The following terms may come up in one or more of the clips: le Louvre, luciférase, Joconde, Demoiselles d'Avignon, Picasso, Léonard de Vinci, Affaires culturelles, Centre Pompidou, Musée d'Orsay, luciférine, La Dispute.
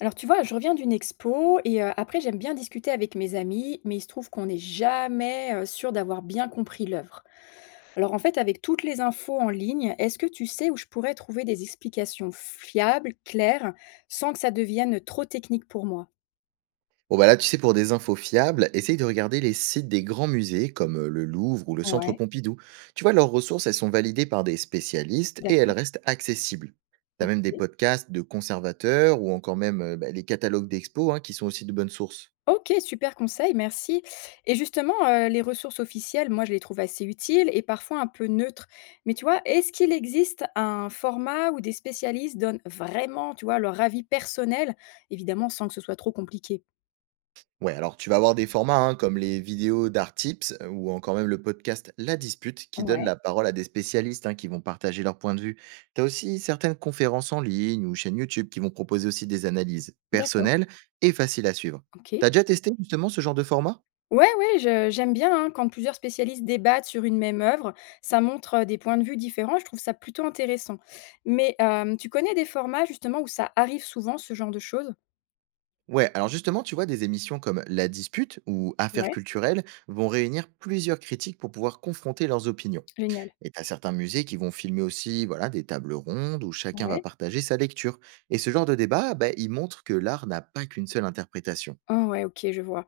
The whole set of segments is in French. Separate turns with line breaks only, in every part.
Alors tu vois, je reviens d'une expo et après j'aime bien discuter avec mes amis, mais il se trouve qu'on n'est jamais, sûr d'avoir bien compris l'œuvre. Alors en fait, avec toutes les infos en ligne, est-ce que tu sais où je pourrais trouver des explications fiables, claires, sans que ça devienne trop technique pour moi?
Bon bah là, tu sais, pour des infos fiables, essaye de regarder les sites des grands musées comme le Louvre ou le Centre
Ouais,
Pompidou. Tu vois, leurs ressources, elles sont validées par des spécialistes et elles
d'accord,
restent accessibles. T'as même des
OK.
podcasts de conservateurs ou encore même bah, les catalogues d'expos hein, qui sont aussi de bonnes sources.
OK, super conseil, merci, et justement, les ressources officielles, moi, je les trouve assez utiles et parfois un peu neutres. Mais tu vois, est-ce qu'il existe un format où des spécialistes donnent vraiment, tu vois, leur avis personnel, évidemment sans que ce soit trop compliqué?
Ouais, alors tu vas avoir des formats hein, comme les vidéos d'Art Tips ou encore même le podcast La Dispute qui donne
Ouais,
la parole à des spécialistes hein, qui vont partager leur point de vue. Tu as aussi certaines conférences en ligne ou chaînes YouTube qui vont proposer aussi des analyses
d'accord,
personnelles et faciles à suivre.
OK.
T'as déjà testé justement ce genre de format?
Ouais, ouais, je j'aime bien, hein, quand plusieurs spécialistes débattent sur une même œuvre, ça montre, des points de vue différents, je trouve ça plutôt intéressant. Mais, tu connais des formats justement où ça arrive souvent, ce genre de choses?
Ouais, alors justement, tu vois, des émissions comme La Dispute ou Affaires
Ouais,
culturelles vont réunir plusieurs critiques pour pouvoir confronter leurs opinions.
génial,
Et t'as certains musées qui vont filmer aussi voilà, des tables rondes où chacun va
ouais.
partager sa lecture. Et ce genre de débat, ben, il montre que l'art n'a pas qu'une seule interprétation.
Ah ouais, OK, je vois.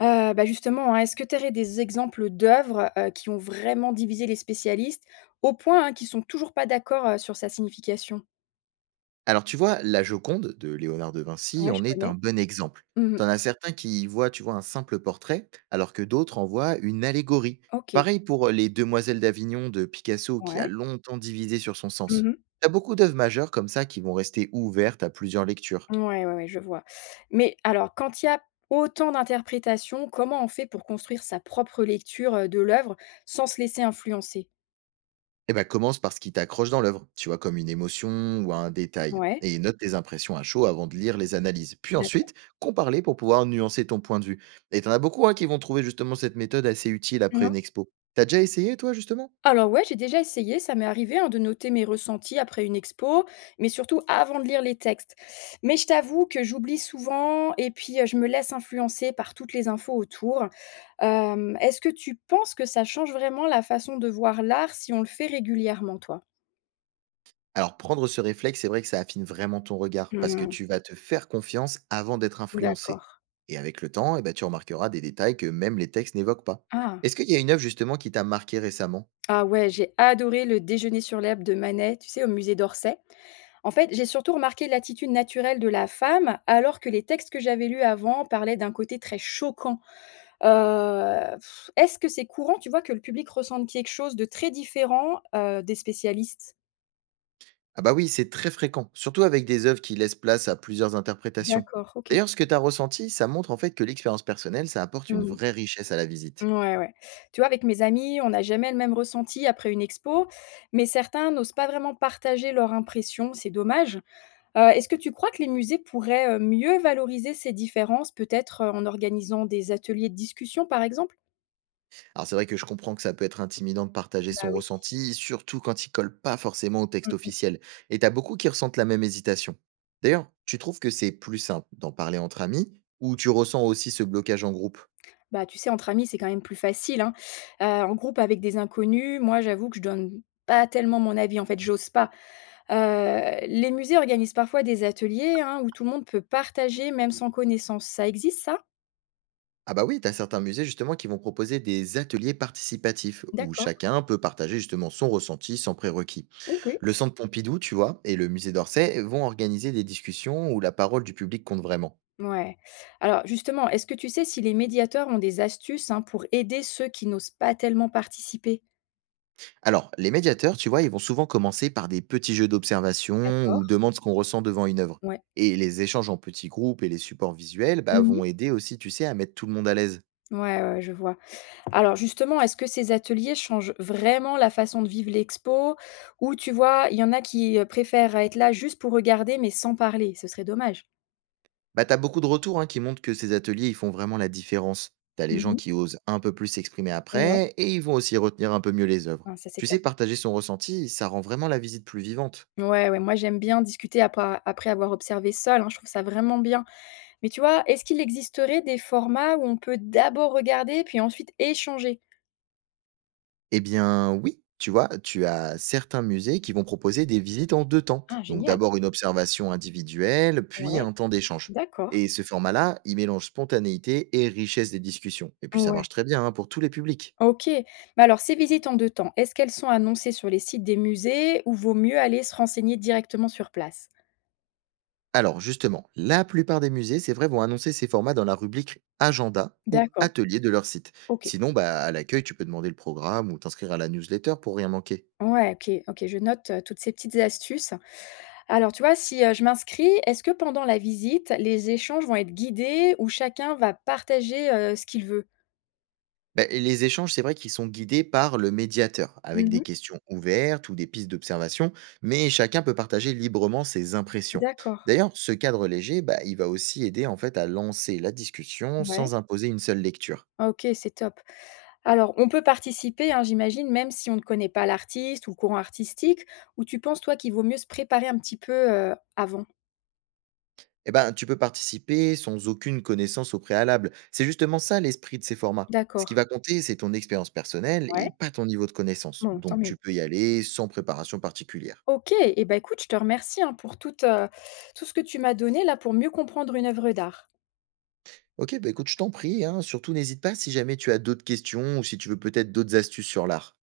Justement, hein, est-ce que tu aurais des exemples d'œuvres, qui ont vraiment divisé les spécialistes au point, hein, qu'ils sont toujours pas d'accord, sur sa signification?
Alors tu vois, la Joconde de Léonard de Vinci
Ouais, je
en est
connais.
un bon exemple.
Mmh.
T'en as certains qui y voient, tu vois, un simple portrait, alors que d'autres en voient une allégorie.
OK.
Pareil pour les Demoiselles d'Avignon de Picasso, qui a
Ouais.
longtemps divisé sur son sens.
Mmh.
T'as beaucoup d'œuvres majeures comme ça qui vont rester ouvertes à plusieurs lectures.
Ouais, ouais, ouais, je vois. Mais alors, quand il y a autant d'interprétations, comment on fait pour construire sa propre lecture, de l'œuvre sans se laisser influencer?
Eh ben commence par ce qui t'accroche dans l'œuvre, tu vois, comme une émotion ou un détail.
Ouais,
Et note tes impressions à chaud avant de lire les analyses. Puis
d'accord.
ensuite, compare-les pour pouvoir nuancer ton point de vue. Et t'en as beaucoup hein, qui vont trouver justement cette méthode assez utile après
Mmh.
une expo. T'as déjà essayé, toi, justement?
Alors ouais, j'ai déjà essayé, ça m'est arrivé, hein, de noter mes ressentis après une expo, mais surtout avant de lire les textes. Mais je t'avoue que j'oublie souvent et puis je me laisse influencer par toutes les infos autour. Est-ce que tu penses que ça change vraiment la façon de voir l'art si on le fait régulièrement, toi?
Alors, prendre ce réflexe, c'est vrai que ça affine vraiment ton regard, parce que
Hmm,
tu vas te faire confiance avant d'être influencé.
d'accord.
Et avec le temps, eh ben tu remarqueras des détails que même les textes n'évoquent pas.
Ah.
Est-ce qu'il y a une œuvre, justement, qui t'a marqué récemment?
Ah ouais, j'ai adoré le déjeuner sur l'herbe de Manet, tu sais, au musée d'Orsay. En fait, j'ai surtout remarqué l'attitude naturelle de la femme, alors que les textes que j'avais lus avant parlaient d'un côté très choquant. Heu, est-ce que c'est courant, tu vois, que le public ressente quelque chose de très différent, des spécialistes?
Ah bah oui, c'est très fréquent, surtout avec des œuvres qui laissent place à plusieurs interprétations.
D'accord, OK.
D'ailleurs, ce que tu as ressenti, ça montre en fait que l'expérience personnelle, ça apporte une
Mmh.
vraie richesse à la visite.
Ouais, ouais. Tu vois, avec mes amis, on n'a jamais le même ressenti après une expo, mais certains n'osent pas vraiment partager leur impression, c'est dommage. Est-ce que tu crois que les musées pourraient, mieux valoriser ces différences, peut-être, en organisant des ateliers de discussion, par exemple?
Alors c'est vrai que je comprends que ça peut être intimidant de partager
Bah
son
oui.
ressenti, surtout quand il colle pas forcément au texte
Mmh.
officiel. Et t'as beaucoup qui ressentent la même hésitation. D'ailleurs, tu trouves que c'est plus simple d'en parler entre amis ou tu ressens aussi ce blocage en groupe?
Bah, tu sais, entre amis, c'est quand même plus facile, hein. En groupe avec des inconnus, moi, j'avoue que je donne pas tellement mon avis, en fait, j'ose pas. Les musées organisent parfois des ateliers, hein, où tout le monde peut partager même sans connaissance. Ça existe ça?
Ah bah oui, t'as certains musées justement qui vont proposer des ateliers participatifs où
D'accord,
chacun peut partager justement son ressenti sans prérequis.
OK.
Le Centre Pompidou, tu vois, et le Musée d'Orsay vont organiser des discussions où la parole du public compte vraiment.
Ouais. Alors justement, est-ce que tu sais si les médiateurs ont des astuces, hein, pour aider ceux qui n'osent pas tellement participer?
Alors, les médiateurs, tu vois, ils vont souvent commencer par des petits jeux d'observation ou
D'accord,
demandent ce qu'on ressent devant une œuvre.
ouais.
Et les échanges en petits groupes et les supports visuels bah,
Mmh.
vont aider aussi, tu sais, à mettre tout le monde à l'aise.
Ouais, ouais, je vois. Alors justement, est-ce que ces ateliers changent vraiment la façon de vivre l'expo? Ou tu vois, il y en a qui, préfèrent être là juste pour regarder mais sans parler, ce serait dommage.
Bah, t'as beaucoup de retours hein, qui montrent que ces ateliers, ils font vraiment la différence. T'as les gens
Mmh.
qui osent un peu plus s'exprimer
Ouais,
après et ils vont aussi retenir un peu mieux les œuvres.
ah ça c'est
Tu sais,
top.
partager son ressenti, ça rend vraiment la visite plus vivante.
Ouais, ouais, moi j'aime bien discuter après avoir observé seul, hein. Je trouve ça vraiment bien. Mais tu vois, est-ce qu'il existerait des formats où on peut d'abord regarder puis ensuite échanger?
Eh bien oui, tu vois, tu as certains musées qui vont proposer des visites en deux temps.
Ah
Donc
génial.
d'abord une observation individuelle, puis
Ouais,
un temps d'échange.
d'accord.
Et ce format-là, il mélange spontanéité et richesse des discussions. Et puis ça
Ouais.
marche très bien hein, pour tous les publics.
OK. Mais alors ces visites en 2 temps, est-ce qu'elles sont annoncées sur les sites des musées ou vaut mieux aller se renseigner directement sur place?
Alors justement, la plupart des musées, c'est vrai, vont annoncer ces formats dans la rubrique agenda ou
D'accord,
atelier de leur site.
OK.
Sinon, bah, à l'accueil, tu peux demander le programme ou t'inscrire à la newsletter pour rien manquer.
Ouais, OK, OK, je note, toutes ces petites astuces. Alors tu vois, si, je m'inscris, est-ce que pendant la visite, les échanges vont être guidés ou chacun va partager, ce qu'il veut?
Bah, les échanges, c'est vrai qu'ils sont guidés par le médiateur, avec des
Mmh.
questions ouvertes ou des pistes d'observation, mais chacun peut partager librement ses impressions.
D'accord.
D'ailleurs, ce cadre léger, bah, il va aussi aider en fait à lancer la discussion
Ouais.
sans imposer une seule lecture.
OK, c'est top. Alors on peut participer, hein, j'imagine, même si on ne connaît pas l'artiste ou le courant artistique, ou tu penses toi qu'il vaut mieux se préparer un petit peu, avant?
Eh ben, tu peux participer sans aucune connaissance au préalable. C'est justement ça l'esprit de ces formats. Ce
D'accord,
qui va compter, c'est ton expérience personnelle
ouais,
et pas ton niveau de connaissance.
bon, tant
Donc,
mieux.
tu peux y aller sans préparation particulière.
OK et ben écoute, je te remercie, hein, pour toute, tout ce que tu m'as donné là pour mieux comprendre une œuvre d'art.
Ok, bah écoute, je t'en prie, hein. Surtout n'hésite pas si jamais tu as d'autres questions ou si tu veux peut-être d'autres astuces sur l'art.